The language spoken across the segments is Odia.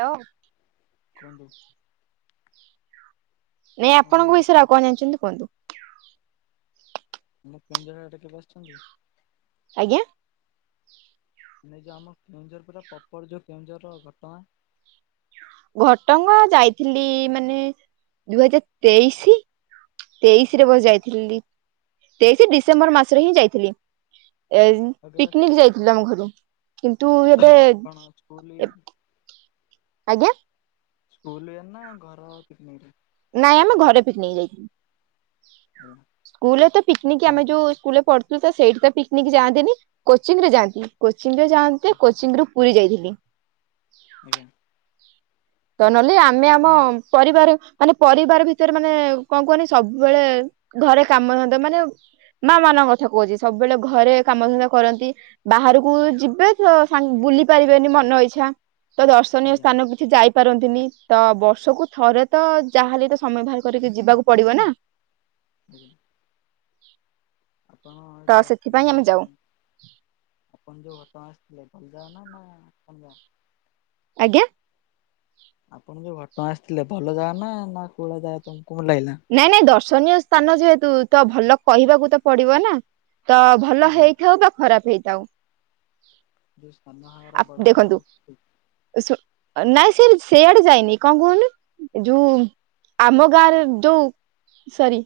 ହ୍ୟାଲୋ। କୁହନ୍ତୁ? ନାଇଁ କଣ ଏବେ ଆପଣଙ୍କ ବିଷୟରେ କଥା ଆଉ କଣ ଜାଣିଛନ୍ତି କୁହନ୍ତୁ? ଆମ କେଉଝର ଆଡ଼େ କେବେ ଆସିଛନ୍ତି। ଆଜ୍ଞା। ଏ ଯୋଉ ଆମ କେଉଁଝର ପୁରା ପପର ଯୋଉ କେଉଁଝର ଘଟଗାଁ ଘଟଗା ଯାଇଥିଲି ମାନେ ଦୁଇ ହଜାର ତେଇଶି ତେଇଶି ରେ ବଧେ ଆଜ୍ଞା ଯାଇଥିଲି ତେଇଶି ଡିସେମ୍ବର ମାସରେ ହିଁ ଯାଇଥିଲି। ଏ ଆଉ କେବେ ପିକନିକ ଆସିଛନ୍ତି? ଯାଇଥିଲ ଆମ ଘରୁ କିନ୍ତୁ ଏବେ କଣ ସ୍କୁଲ ୟେ ରେ? ଆଜ୍ଞା। ସ୍କୁଲ ଏ ନା ଘର ପିକନିକ୍? ନାଇଁ ଆମେ ଘରେ ପିକନିକ୍ ଯାଇଥିଲୁ। ଆଜ୍ଞା ସ୍କୁଲରେ ତ ପିକ୍ନିକ ଆପଣ ଆମେ ଯୋଉ ସ୍କୁଲରେପଢୁଚୁ ତ ସେଇଠି ତ ପିକ୍ନିକ ଯାଆନ୍ତିନି କୋଚିଂରେ ଯାଆନ୍ତି। କୋଚିଂରେ ଯାଆନ୍ତି ଯେ, କୋଚିଂ ରୁ ପୁରୀ ଯାଇଥିଲି। ଆଜ୍ଞା। ତ ନହଲେ ଆମେ ଆମ ଆପଣ ପରିବାର ମାନେ ପରିବାର ଭିତରେ ମାନେ କଣ କୁହନି ସବୁବେଳେ ଘରେ କାମଧନ୍ଦା ମାନେ ମା ମାନଙ୍କ କଥା କହୁଛି ସବୁବେଳେ ଘରେ କାମଧନ୍ଦା କରନ୍ତି। ବାହାରକୁ ଯିବେ ତ ସାଙ୍ଗ ବୁଲି ପାରିବେନି ମନ ଇଚ୍ଛା। ତ ଦର୍ଶନୀୟ ଆଜ୍ଞା ସ୍ଥାନକୁ କିଛି ଯାଇ ପାରନ୍ତିନି ତ ବର୍ଷକୁ ଥରେ ତ ଯାହାହେଲେ ତ ସମୟ ବାହାର କରିକି ଯିବାକୁ ପଡିବ ନା ହୁଁ। ଆପଣ ତ ଏଠି ଆସିଲେ ସେଥିପାଇଁ ଯିବା ଆମେ ଯାଉ ପାଇଁ। ଆପଣ ଯୋଉ ଘଟଗାଁ ଆସିଥିଲେ [unintelligible] ଆଜ୍ଞା। ଆପଣ ଯୋଉ ଘଟଣା ଆସିଥିଲେ ଭଲ ଜାଗା ନା ନା କୁଳା ଜାଗା ତମକୁ ମୁଁ ଲାଗିଲା। ନାଇଁ ନାଇଁ ଦର୍ଶନୀୟ ସ୍ଥାନ ଯେହେତୁ ତ ଭଲ କହିବାକୁ ତ ପଡିବ ନା? ତ ଭଲ ଆଜ୍ଞା ହେଇଥାଉ ବା ଖରାପ ହେଇଥାଉ। ଦେ [unintelligible] ସ୍ ନାନହାରହାର ବଡ଼ ହହାର ଦେଖନ୍ତୁ ଗୁ। ନାଇଁ ସେ ସେଆଡେ ଯାଇନି କଣ କୁହନି ଯୋଉ ଆମ ଗାଁରେ ଯୋଉ ସରି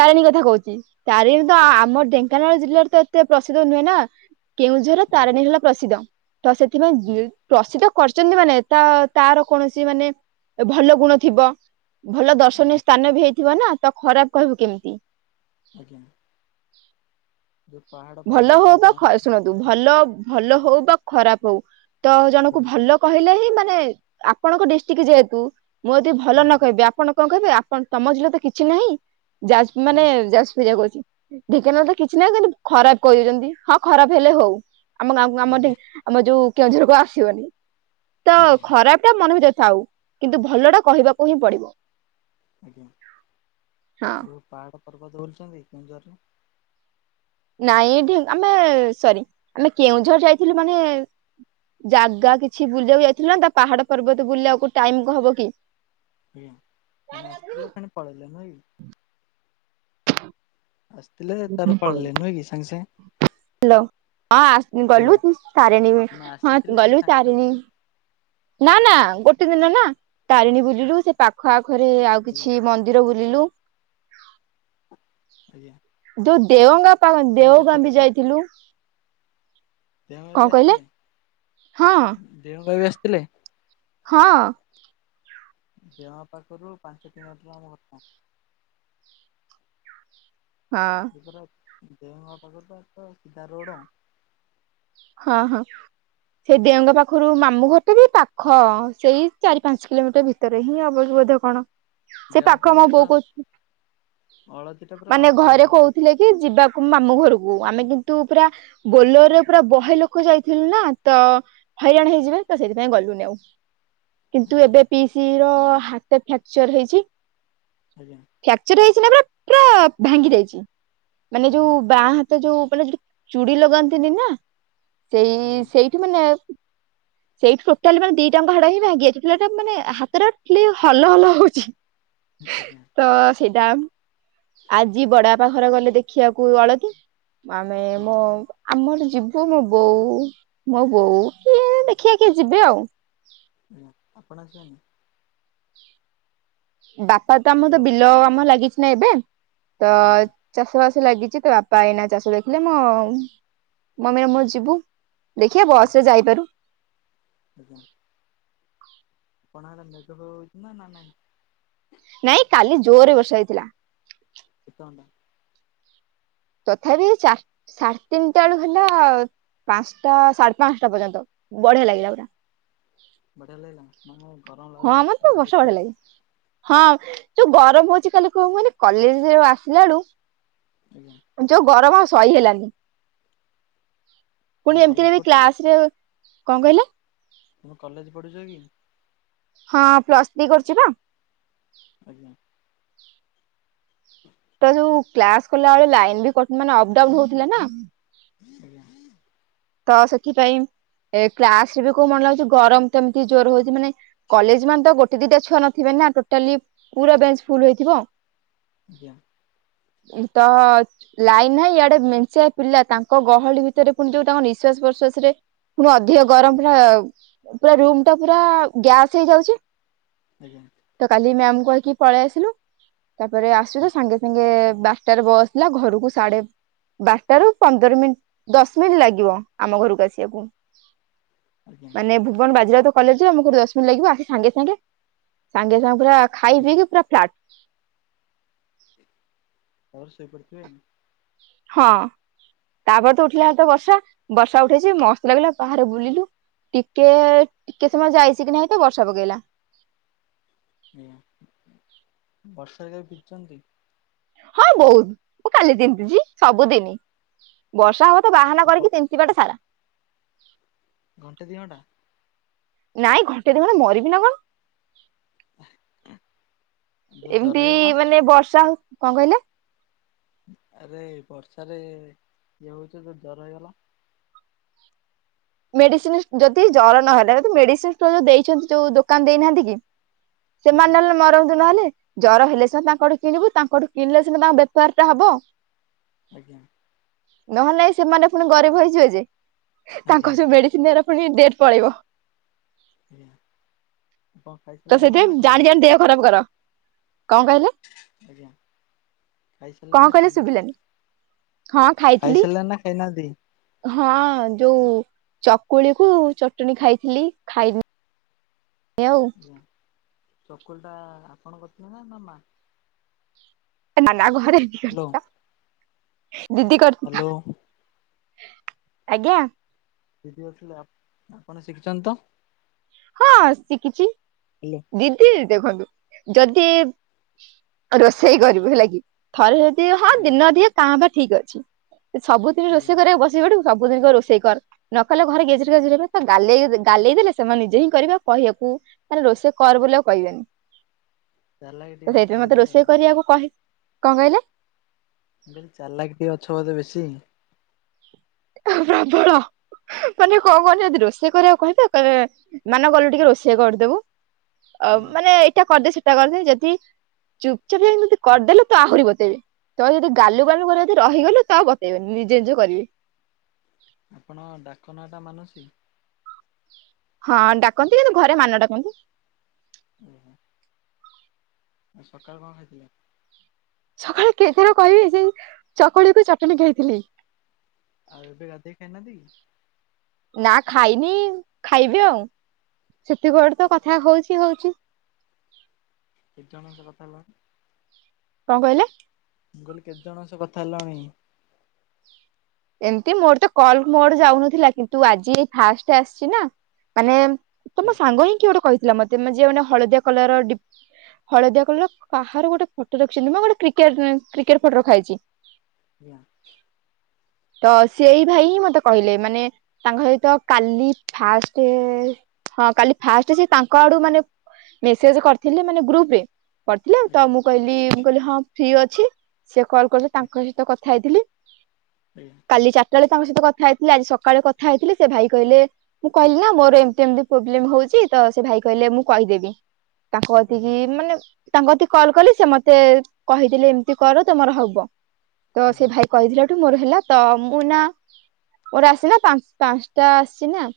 ତାରିଣୀ କଥା କହୁଛି ତାରିଣୀ ତ ହୁଁ ଆମର ଢେଙ୍କାନାଳ ଜିଲ୍ଲାରେ ତ ଏତେ ପ୍ରସିଦ୍ଧ ନୁହେଁ ନା କେଉଁଝର ଆଜ୍ଞା ତାରଣୀ ହେଲା ପ୍ରସିଦ୍ଧ। ତ ଆଜ୍ଞା ସେଥିପାଇଁ ପ୍ରସିଦ୍ଧ। କରିଛନ୍ତି ମାନେ ତା ତାର କୌଣସି ମାନେ ଭଲ ଗୁଣ ଥିବ ଭଲ ଦର୍ଶନୀୟ ଆଜ୍ଞା ଆଜ୍ଞା ସ୍ଥା ସ୍ଥାନ ବି ହେଇଥିବ ନା ତ ଖରାପ କହିବୁ କେମିତି? ଆଜ୍ଞା। ଯୋଉ ପାହାଡ ଭଲ ହଉ ପର୍ବତ ବା ଖ ଡ୍ୟାନ୍ସ ଶୁଣନ୍ତୁ? ଭଲ ଭଲ ହଉ ବା ଖରାପ ହଉ ତ ଜଣକୁ ଆଜ୍ଞା ଭଲ କହିଲେ ହିଁ ମାନେ ଆପଣଙ୍କ ଡିଷ୍ଟ୍ରିକ୍ଟ ଯେହେତୁ ମୁଁ ଯଦି ଭଲ ନ ଆଜ୍ଞା କହିବି। ଆପଣ କଣ କହିବେ ଆପଣ ତମ ଜିଲ୍ଲା ତ କିଛି ନାହିଁ ଯାଜ ମାନେ ଆଜ୍ଞା ଯାଜପୁରିଆ କହୁଛି। ଢେଙ୍କାନାଳ ତ କିଛି ନାହି କିନ୍ତୁ ଖରାପ କହିଦେଉଛନ୍ତି ହଁ ଖରାପ ହେଲେ ହଉ ଆମ ଗାଁ ଆମର ଆଜ୍ଞା ଢେଙ୍କ ଆମ ଯୋଉ କେଉଁଝରକୁ ଆସିବନି ତ ଆଜ୍ଞା ଖରାପ ତ ମନ ଭିତରେ ଥାଉ କିନ୍ତୁ ଭଲ ଟା କହିବାକୁ ହିଁ ପଡିବ? ଆଜ୍ଞା ହଁ ଯୋଉ ପାହାଡ ପର୍ବ ଦେଖିଛନ୍ତି କେଉଁ କେଉଁଝର? ନାଇଁ ଏଠି ଆମେ ସରି ଆମେ କେଉଁଝର ଯାଇଥିଲୁ ମାନେ ଜାଗା କିଛି ବୁଲିବାକୁ ଯାଇଥିଲା ନା ତା ପାହାଡ ପର୍ବତ ବୁଲିବାକୁ ଟାଇମ କୋଉ ହବ କି? ଆଜ୍ଞା ମାନେ ଆସିଥିଲେ ଫେଣି ପଳେଇଲେ ନୁହେ କି? ଆସିଥିଲେ ତାର ପଳେଇଲେ ନୁଁହେ କି ସାଙ୍ଗସାଙ୍ଗ ହ୍ୟାଲୋ ହଁ ଆସ୍ ହ୍ୟାଲୋ ଗଲୁ ତାରେଣୀ ମାନେ ହଁ ଆସିଥିଲେ ଗଲୁ ସାଙ୍ଗେ ସାଙ୍ଗେ ତାରିଣୀ ପଳେଇଲେ ନା ନା ଗୋଟେ ଦିନ ନା ତାରିଣୀ ବୁଲିଲୁ ସେ ପାଖ ଆଖରେ ଆଉ ଆଜ୍ଞା କିଛି ମନ୍ଦିର ବୁଲିଲୁ। ଆଜ୍ଞା। ଯୋଉ ଦେଓଗାଁ ପାବାନ୍ ପୁରୀ ଦେଓଗାଁ କେତେଥର ବି ଯାଇଥିଲୁ। ଦେଓ ଗାଁ କଣ ବି କହିଲେ ଆସିଥିଲେ। ହଁ ଦେଓ ଗାଁ ବି ଆସିଥିଲେ। ହଁ ଦେଓ ପାଖରୁ ପାଞ୍ଚ କିଲୋମିଟର୍ ଆମ ଘର ଟା। ହଁ। ଦେଓ ଗାଁ ପାଖରୁ ସିଧା ରୋଡ। ହଁ ହଁ ସେଇ ଦେଓ ଗାଁ ପାଖରୁ ମାମୁଁ ଘର ଟା ବି ପାଖ ସେଇ ଚାରି ପାଞ୍ଚ କିଲୋମିଟର ଭିତରେ ହିଁ ହବ କି ବୋଧେ କଣ? ସେ ଦେଓମାଳି ପାଖ ମୋ ପାଖରୁ ବୋଉ ତ କହୁ ଅଳତିଟା ପୁରା ମାନେ ପାଞ୍ଚ ଘରେ କିଲୋମିଟର କହୁଥିଲେ କି ଯିବାକୁ ମାମୁଁ ଘରୁକୁ ଆମେ କିନ୍ତୁ ପୁରା ବୋଲୋର୍ ରେ ପୁରା ବହେ ଲୋକ ଯାଇଥିଲୁ ନା ତ ହଇରାଣ ଆଜ୍ଞା ହେଇଯିବେ ତ ସେଇଥିପାଇଁ ଗଲୁନି ଆଉ। କିନ୍ତୁ ଆଜ୍ଞା ଏବେ ପିଇସିର ହାତ ଫ୍ରାକ୍ଚର ହେଇଛି। ଆଜ୍ଞା। ଫ୍ରାକ୍ଚର ହେଇଛି ନା ପୁରା ପୁରା ଭାଙ୍ଗି ଯାଇଛି ମାନେ ଆଜ୍ଞା ଯୋଉ ବାହା ତ ଯୋଉ ମାନେ ଯୋଉଠି ଚୁଡି ଲଗାନ୍ତିନି ନା ସେଇ ଆଜ୍ଞା ସେଇଠି ମାନେ ସେଇଠି ଟୋଟାଲି ମାନେ ଦିଟାଙ୍କ ହାଡ ହିଁ ଭାଙ୍ଗି ଯାଇଛି ପିଲାଟା ମାନେ ହାତଟା ଖାଲି ହଲ ହଲ ହଉଛି। ଆଜ୍ଞା ତ [unintelligible] ଆଜି ବଡବାପା ଘର ଗଲେ ଦେଖିବାକୁ ଅଳକି। ଆମେ ମୋ ଆଜ୍ଞା ଆମର ଜୀ ମୋ ବୋଉ ମୋ ବୋଉ କିଏ ଦେଖିବା କିଏ ଯିବେ ଆଉ। ଆଜ୍ଞା। ଆପଣ ଆସିବେନି? ବାପା ତ ଆମର ତ ହ୍ୟାଲୋ। ବିଲ କାମରେ ଲାଗିଚି ନା ଏବେ ତ ଆଜ୍ଞା ଚାଷ ବାସ ଲାଗିଚି ତ ବାପା ଏଇନା ଚାଷ ଦେଖିଲେ ମୋ ମମିର ମୋର ଯିବୁ। ଦେଖିଆ ବସ୍ ରେ ଯାଇପାରୁ। ଆଜ୍ଞା। ଆପଣ ଙ୍କ ଆଡେ ମେଘ ଫେଘ ହଉଚି ନା ନା ନାହିଁ? ନାଇଁ କାଲି ଜୋରେ ବର୍ଷା ହେଇଥିଲା। କେତେ ଘଣ୍ଟା? ତଥାବି ଚାର୍ ସାଢେ ତିନିଟା ବେଳୁ ହେଲା ପାଞ୍ଚଟା ସାଢେ ପାଞ୍ଚଟା ପର୍ଯ୍ୟନ୍ତ, ବଢିଆ ଲାଗିଲା ପୁରା। ବଢିଆ ଲାଗିଲା। ଗରମ ହଁ ଲାଗୁଥିଲା ମତେ ଥଣ୍ଡା ବର୍ଷା ଲାଗିଥିବ। ବଢିଆ ଲାଗେ ହଁ। ଯୋଉ ଗରମ ହଉଚି ଖାଲି କଣ କୁହନି ମୁଁ କଲେଜ ଯୋଉ ଆସିଲା ବେଳୁ ଆଜ୍ଞା। ଯୋଉ ଗରମ ଆଉ ସହି ହେଲାନି। ତମେ ପୁଣି ଏମତିରେ କଲେଜ ବି ପଢୁଛ କ୍ଲାସରେ କଣ କହିଲେ? ତମେ କଲେଜ ପଢ଼ୁଚ କି? ହଁ ପ୍ଲସ୍ ଥ୍ରୀ କରୁଚି ପା। ଆଜ୍ଞା। ତ ଯୋଉ କ୍ଲାସ କଲା ବେଳେ ଲାଇନ ବି କଟ୍ ମାନେ ଅପ୍ ଡାଉନ ହଉଥିଲା ନା। ଆଜ୍ଞା। ତ ସେଥିପାଇଁ ଏ କ୍ଲାସ୍ ରେ ବି କୋଉ ମନ ଲାଗୁଚି ଗରମ ତ ଏମତି ଜୋରେ ହଉଚି ମାନେ କଲେଜ୍ ମାନେ ତ ଗୋଟେ ଦିଟା ଛୁଆ ନଥିବେ ନା ଟୋଟାଲି ପୁରା ବେଞ୍ଚ ଫୁଲ୍ ହେଇଥିବ। ଆଜ୍ଞା। ତ ଲାଇନ ନାହିଁ, ଇଆଡେ ମେଞ୍ଚାଏ ପିଲା ତାଙ୍କ ଗହଳି ଭିତରେ ପୁଣି ଯୋଉ ତାଙ୍କ ନିସ୍ ନିଃଶ୍ୱାସ ପ୍ରଶ୍ୱାସରେ ପୁଣି ଅଧିକ ଗରମ ପୁରା ପୁରା ରୁମ୍ ଟା ପୁରା ଗ୍ୟାସ୍ ହେଇଯାଉଚି। ଆଜ୍ଞା। ତ କାଲି ମ୍ୟାମ୍ କୁ କହିକି ପଳେଇ ଆସିଲୁ। ତାପରେ ଆସିଲୁ ତ ସାଙ୍ଗେ ସାଙ୍ଗେ ବାରଟା ରେ ବସ୍ ଥିଲା, ଘରକୁ ସାଢେ ବାରଟା ରୁ ପନ୍ଦର ମିନିଟ ଦଶ ମିନିଟ୍ ଲାଗିବ। ଆମ ଘରକୁ ଆସିବାକୁ। ଆଜ୍ଞା ମାନେ ଭୁବନ ବାଜିରାଉତ କଲେଜରେ ଆମକୁ ଦଶ ମିନିଟ ଲାଗିବ। ଆସି ସାଙ୍ଗେ ସାଙ୍ଗେ ସାଙ୍ଗେ ସାଙ୍ଗେ ପୁରା ଖାଇ ପିକି ପୁରା ଫ୍ଲାଟ୍। ତାପରେ ଶୋଇପଡିଥିବେ। ହଁ। ତାପରେ ତ ଉଠିଲା ବେଳକୁ ତ ବର୍ଷା। ବର୍ଷା ଉଠେଇଚି ମସ୍ତ ଲାଗିଲା ବାହାରେ ବୁଲିଲୁ। ଟିକେ ଟିକେ ସମୟ ଯାଇଚି କି ନାଇଁ ତ ବର୍ଷା ପକେଇଲା। ଆଜ୍ଞା। ବର୍ଷାରେ କେବେ ଭିଜିଛନ୍ତି? ହଁ ବହୁତ୍। ମୁଁ କାଲି ତିନ୍ତିଚି। ସବୁଦିନି, ବର୍ଷା ହବ ତ ବାହାନା କରିକି ତି ନ୍ତି ବାଟା ସାରା। ଘଣ୍ଟେ ଦି ଘଣ୍ଟା? ନାଇଁ ଘଣ୍ଟେ ଦିଘଣ୍ଟା ମରିବି ନା କଣ। ଆ। ଏମିତି ମାନେ ବର୍ଷା ହଉ, କଣ କହିଲେ? ଆରେ ବର୍ଷାରେ ଇଏ ହଉଛ ଯଦି ଜର ହେଇଗଲା? ମେଡିସିନ ଯଦି ଜର ନହେଲା, ମେଡିସିନ ଷ୍ଟୋର ଯୋଉ ଦେଇଛନ୍ତି ଯୋଉ ଦୋକାନ ଦେଇନାହାନ୍ତି କି? ସେମାନେ ଆଜ୍ଞା ନହେଲେ ମରନ୍ତୁ ନହେଲେ। ଜର ହେଲେ ସିନା ତାଙ୍କଠୁ କିଣିବୁ, ତାଙ୍କଠୁ କିଣିଲେ ସିନା ତାଙ୍କ ବେପାରଟା ହବ। ଆଜ୍ଞା। ନହେଲେ ନାଇ ସେମାନେ ପୁଣି ଗରିବ ହେଇଯିବେ ଯେ, ତାଙ୍କ ଆଜ୍ଞା ଯୋଉ ମେଡିସିନ ସେରା ପୁଣି ଡେଟ୍ ପଳେଇବ। ଆଜ୍ଞା କଣ ତ ଖାଇଥିଲନା ନା ସେଥିପାଇଁ ଜାଣି ଜାଣି ଖାଇନାହାନ୍ତି? ଦେହ ଖରାପ କର, କଣ କହିଲେ? ଆଜ୍ଞା କଣ ଖାଇସାରିଲେ ନା କହିଲେ ଖାଇନାହାନ୍ତି? ଶୁଭିଲାନି ହଁ ଖାଇଥିଲି ଖାଇସାରିଲେ ନା ଖାଇନାହାନ୍ତି? ହଁ ଯୋଉ ଚକୁଳିକୁ ଚଟଣି ଖାଇଥିଲି, ଖାଇନି ଆଉ ଆଜ୍ଞା ଚକୁଳିଟା ଆପଣ କରିଥିଲେ ନା ନା ମା? ନାଁ ନାଁ ଘରେ ହ୍ୟାଲୋ କରିଥିଲା ଦିଦି କରିଥିଲା। ହ୍ୟାଲୋ ଆଜ୍ଞା। ଦିଦି କରିଥିଲେ, ଆପଣ ଶିଖିଛନ୍ତି ତ? ହଁ ଶିଖିଛି। ହ୍ୟାଲୋ ଦି ଦି ଦେଖନ୍ତୁ, ଯଦି ରୋଷେଇ କରିବୁ ହେଲା କି ଥରେ ଯଦି ହଁ ଆଜ୍ଞା ଦିନ ଅଧିଆ କାଁ ଭା ଠିକ୍ ଅଛି, ଯଦି ସବୁଦିନ ଆଜ୍ଞା ରୋଷେଇ କରିବାକୁ ବସି ପଡିବୁ ସବୁଦିନ କହିବେ ରୋଷେଇ କର, ନ କଲେ ଘରେ ଗେଜେରେ ଗେଜେରେ ହେବେ। ତ ଗାଲେଇ ଗାଲେଇ ଦେଲେ ସେମାନେ ନି ଜେ ହିଁ କରିବେ ଆଉ କହିଆକୁ, ମାନେ ରୋଷେଇ କର ବୋଲି ଆଉ କହିବେନି। ଚାଲାକି ତ ଟିକେ ଅଛ ସେଇଥିପାଇଁ ମତେ ବୋଧେ ରୋଷେଇ ମୁଁ କରିବାକୁ କହି, କଣ କହିଲେ? ମୁଁ କହିଲି ଚାଲାକ୍ ଟିକେ ଅଛ ବୋଧେ ବେଶୀ? ହଁ ପ୍ରବଳ। ମାନେ କଣ କୁହନି ଯଦି ରୋଷେଇ କରିବାକୁ କହିବେ, କହିବେ ମାନୁଆ ଗଲୁ ଟିକେ ରୋଷେଇ କରିଦବୁ। ଅ ଆଜ୍ଞା ମାନେ ଏଇଟା କରିଦେ ସେଇଟା କରିଦେ ଯେଦି ଚୁପଚାପ ହେଇକି ଯଦି କରିଦେଲୁ, ତ ଆହୁରି ବତେଇବେ। ତ ଯଦି ଗାଲୁ ଗାଲୁ କରି ଯଦି ରହିଗଲୁ ତ ଆଉ ବତେଇବେନି, ନିଜେ ନିଜେ କରିବେ। ଆପଣଙ୍କ ଡାକ ନାଁ ଟା ମାନସି? ହଁ ଡାକନ୍ତି କିନ୍ତୁ ଘରେ ମାନୁଆ ଡାକନ୍ତି। ଉଁ - ହୁଁ। ଆଉ ସକାଳୁ କଣ ଖାଇଥିଲେ? ସକାଳେ କେଇଥର କହିବି, ସେଇ ଚକୁଳିକୁ ଚଟଣି ଖାଇଥିଲି। ଆଉ ଏବେ ଗାଧେଇ ଖାଇନାହାଁନ୍ତି କି? ନା ଖାଇନି ଖାଇବି ଆଉ, ସେତିକି ବେଡୁ ତ କଥା ହଉଛି ହଉଛି। କେତେ ଜଣଙ୍କ ସହ କଥା ହେଲଣି? କଣ କହିଲେ? ମୁଁ କହିଲି କେତେ ଜଣଙ୍କ ସହ କଥା ହେଲଣି? ଏମିତି ମୋର ତ କଲ୍ ମୋ ଆଡୁ ଯାଉନଥିଲା, କିନ୍ତୁ ଆଜି ଏ ଫାଷ୍ଟ ଆସିଛି ନା ମାନେ ଆଜ୍ଞା ତମ ସାଙ୍ଗ ହିଁ କିଏ ଗୋଟେ କହିଥିଲା ମତେ ମ, ଯିଏ ମାନେ ହଳଦିଆ କଲର ଡି ହଳଦିଆ କଲର କାହାର ଗୋଟେ ଫଟୋ ରଖିଛନ୍ତି ମ, ଗୋଟେ କ୍ରିକେଟ ଉମ କ୍ରିକେଟ ଫଟୋ ରଖାହେଇଛି। ଆଜ୍ଞା। ତ ସେଇ ଭାଇ ହିଁ ମତେ କହିଲେ, ମାନେ ତାଙ୍କ ସହିତ କାଲି ଫାଷ୍ଟ ହଁ କାଲି ଫାଷ୍ଟ ସେ ତାଙ୍କ ଆଡୁ ମାନେ ମେସେଜ କରିଥିଲେ ମାନେ ଗ୍ରୁପରେ। କରିଥିଲେ ତ ଆଜ୍ଞା ମୁଁ କହିଲି ମୁଁ କହିଲି ହଁ ଫ୍ରି ଅଛି ସେ କଲ କରିଥିଲେ ତାଙ୍କ ସହିତ କଥା ହେଇଥିଲି। [inaudible] କାଲି ଚାରଟାବେଳେ ତାଙ୍କ ସହିତ କଥା ହେଇଥିଲି, ଆଜି ସକାଳେ କଥା ହେଇଥିଲି। ସେ ଭାଇ କହିଲେ, ମୁଁ କହିଲି ନା ମୋର ଏମତି ଏମତି ପ୍ରୋବ୍ଲେମ ହଉଛି ତ ସେ ଭାଇ କହିଲେ ମୁଁ କହିଦେବି ତାଙ୍କ କତିକି ଆଜ୍ଞା ମାନେ ତାଙ୍କ କତିକି କଲ କଲି ସେ ମତେ କହିଦେଲେ ଏମିତି କର ତମର ହବ ତ ସେ ଆଜ୍ଞା ଭାଇ କହିଦେଲାଠୁ ମୋର ହେଲା ତ ମୁଁ ନା ମୋର ଆସିନା ପାଂ ପାଞ୍ଚଟା ଆସିଛି ନା।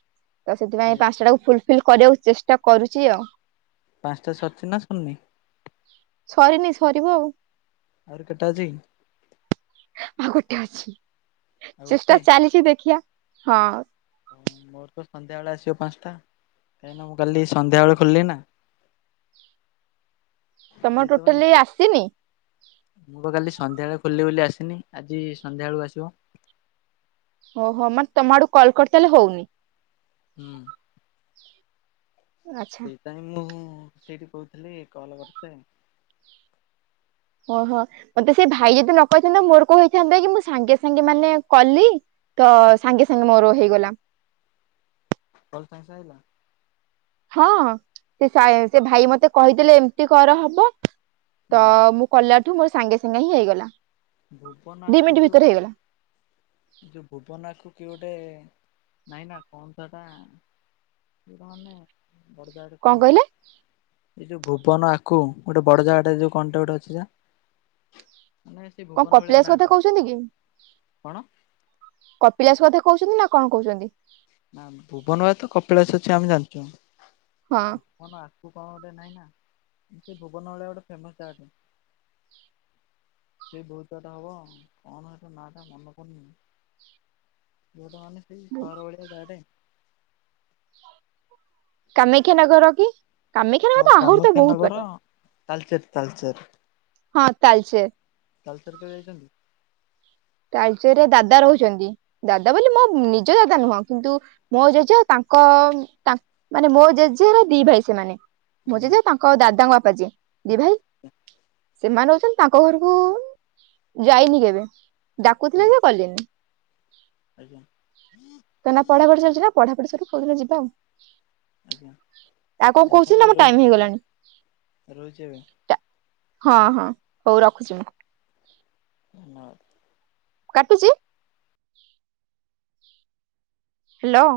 ତ ସେଥିପାଇଁ ଆଜ୍ଞା। ପାଞ୍ଚଟା ଟାକୁ ଫୁଲଫିଲ କରିବାକୁ ଚେଷ୍ଟା କରୁଛି ଆଉ। ପାଞ୍ଚଟା ସରିଛି ନା ସରିନି? ସରିନି ସରିବ ଆଉ। ଆହୁରି କେଟା ଅଛି? ଆଉ ଗୋଟେ ଅଛି ଆଉ ଗୋଟେ ଚେଷ୍ଟା ଚାଲିଛି ଦେଖିବା, ହଁ। ହଁ ମୋର ତ ସନ୍ଧ୍ୟାବେଳେ ଆସିବ ପାଞ୍ଚଟା କାହିଁକିନା ମୁଁ କାଲି ସନ୍ଧ୍ୟାବେଳେ ଖୋଲିଲି ନା। ତମର ସେଇଥିପାଇଁ ଟୋଟାଲି ଆସିନି? ମୁଁ ପା କାଲି ସନ୍ଧ୍ୟାବେଳେ ଖୋଲିଲି ବୋଲି ଆସିନି ଆଜି ସନ୍ଧ୍ୟା ବେଳକୁ ଆସିବ। ଓହୋ ମାନେ ତମ ଆଡୁ କଲ୍ କରି ତାହେଲେ ହଉନି। ହୁଁ। ଆଚ୍ଛା। ନାଇଁ ମୁଁ ସେଇଠି କହୁଥିଲି କଲ କରିଥିଲେ। ଓହୋ ମତେ ସେ ଭାଇ ଯଦି ନକହିଥାନ୍ତେ ମୋର କଁ ହେଇଥାନ୍ତା କି ମୁଁ ସାଙ୍ଗେ ସାଙ୍ଗେ ମାନେ କଲି। ତ ସାଙ୍ଗେ ସାଙ୍ଗେ ମୋର ହେଇଗଲା। କଲ ସାଙ୍ଗେ ସାଙ୍ଗେ ହେଲା। ହଁ ସେ ସେ ଭାଇ ମତେ କହିଦେଲେ ଏମିତି କର ହବ ତ ମୁଁ କଲାଠୁ ମୋର ସାଙ୍ଗେ ସାଙ୍ଗେ ହିଁ ହେଇଗଲା। ଦି ଭୁବନାକୁ ମିନିଟ୍ ଭିତରେ ଯୋଉ ହେଇଗଲା ଯୋଉ ଭୁବନାକୁ କି ଗୋଟେ ନାଇଁ ନା କଣ ତ ଏଟା? [unintelligible] କଣ କଣ ଗୋଟେ। କହିଲେ ଏଇ ଯୋଉ ଭୁବନ ଆକୁ ଗୋଟେ ବଡ ଜାଗା ଟା ଯୋଉ କଣଟା ଗୋଟେ ଅଛି ଯା। ନାହିଁ ସେ କଣ ଭୁବନ ଭଳିଆ କପିଳାସ କଥା ନାଁଟେ କହୁଛନ୍ତି କି କଣ? କପିଳାସ କଥା କହୁଛନ୍ତି ନା କଣ କହୁଛନ୍ତି? ନା ଭୁବନ ଆଡେ ତ କପିଳାସ ଅଛି ଆମେ ଜାଣିଛୁ। ହଁ ଭୁବନ ଆଗକୁ କଣ ଗୋଟେ ନାଇଁ ନା ସେ ଭୁବନ ଭଳିଆ ଗୋଟେ ଫେମସ ଜାଗାଟେ। ସେ ବହୁତ ବାଟ ହବ କଣ ଏଟା ନାଁ ଟା ମନ ପଡୁନି। ସିଏ ତ ମାନେ ସେଇ ସହର ଭଳିଆ ଜାଗା ଟେ। କାମାକ୍ଷାନଗର କି? ହଁ କାମାକ୍ଷାନଗର ତ ଆହୁରି ତ କାମାକ୍ଷା ବହୁତ ନଗର ବାଟ। ତାଲଚେର ତାଲଚେର। ହଁ ତାଲଚେର। ତାଲଚେର କେବେ ଯାଇଛନ୍ତି? ତାଲଚେରେ ଦାଦା ରହୁଛନ୍ତି। ଦାଦା ବୋଲି ମୋ ନିଜ ଦାଦା ନୁହଁ କିନ୍ତୁ ମୋ ଜେଜେ ତାଙ୍କ ତାଙ୍କ ମାନେ ମୋ ଜେଜେ ର ଦି ଭାଇ ସେମାନେ ମୋ ଆଜ୍ଞା ଜେଜେ ତାଙ୍କ ଦାଦାଙ୍କ ବାପା ଯିଏ ଦି ଭାଇ। ସେମାନେ ହଉଛନ୍ତି ତାଙ୍କ ଘରକୁ ଯାଇନି କେବେ। ଡାକୁଥିଲେ ଆଜ୍ଞା ଯେ ଗଲିନି ଆଜ୍ଞା ତ ନା ପଢା ପଢି ଚାଲିଛି ନା। ପଢ଼ା ପଢ଼ି ସରୁ କୋଉଦିନ ଯିବା ଆଉ। ଆଜ୍ଞା ଆ କଣ ଆଜ୍ଞା ମୁଁ କହୁଛ ନା ଏବେ ମୋ ଟାଇମ୍ ରହୁଛି ହେଇଗଲାଣି। ରହୁଛି ଏବେ ଟା-ହଁ, ହଁ ହଉ ରଖୁଛି ମୁଁ। ଧନ୍ୟବାଦ। କାଟୁଚି? ହ୍ୟାଲୋ।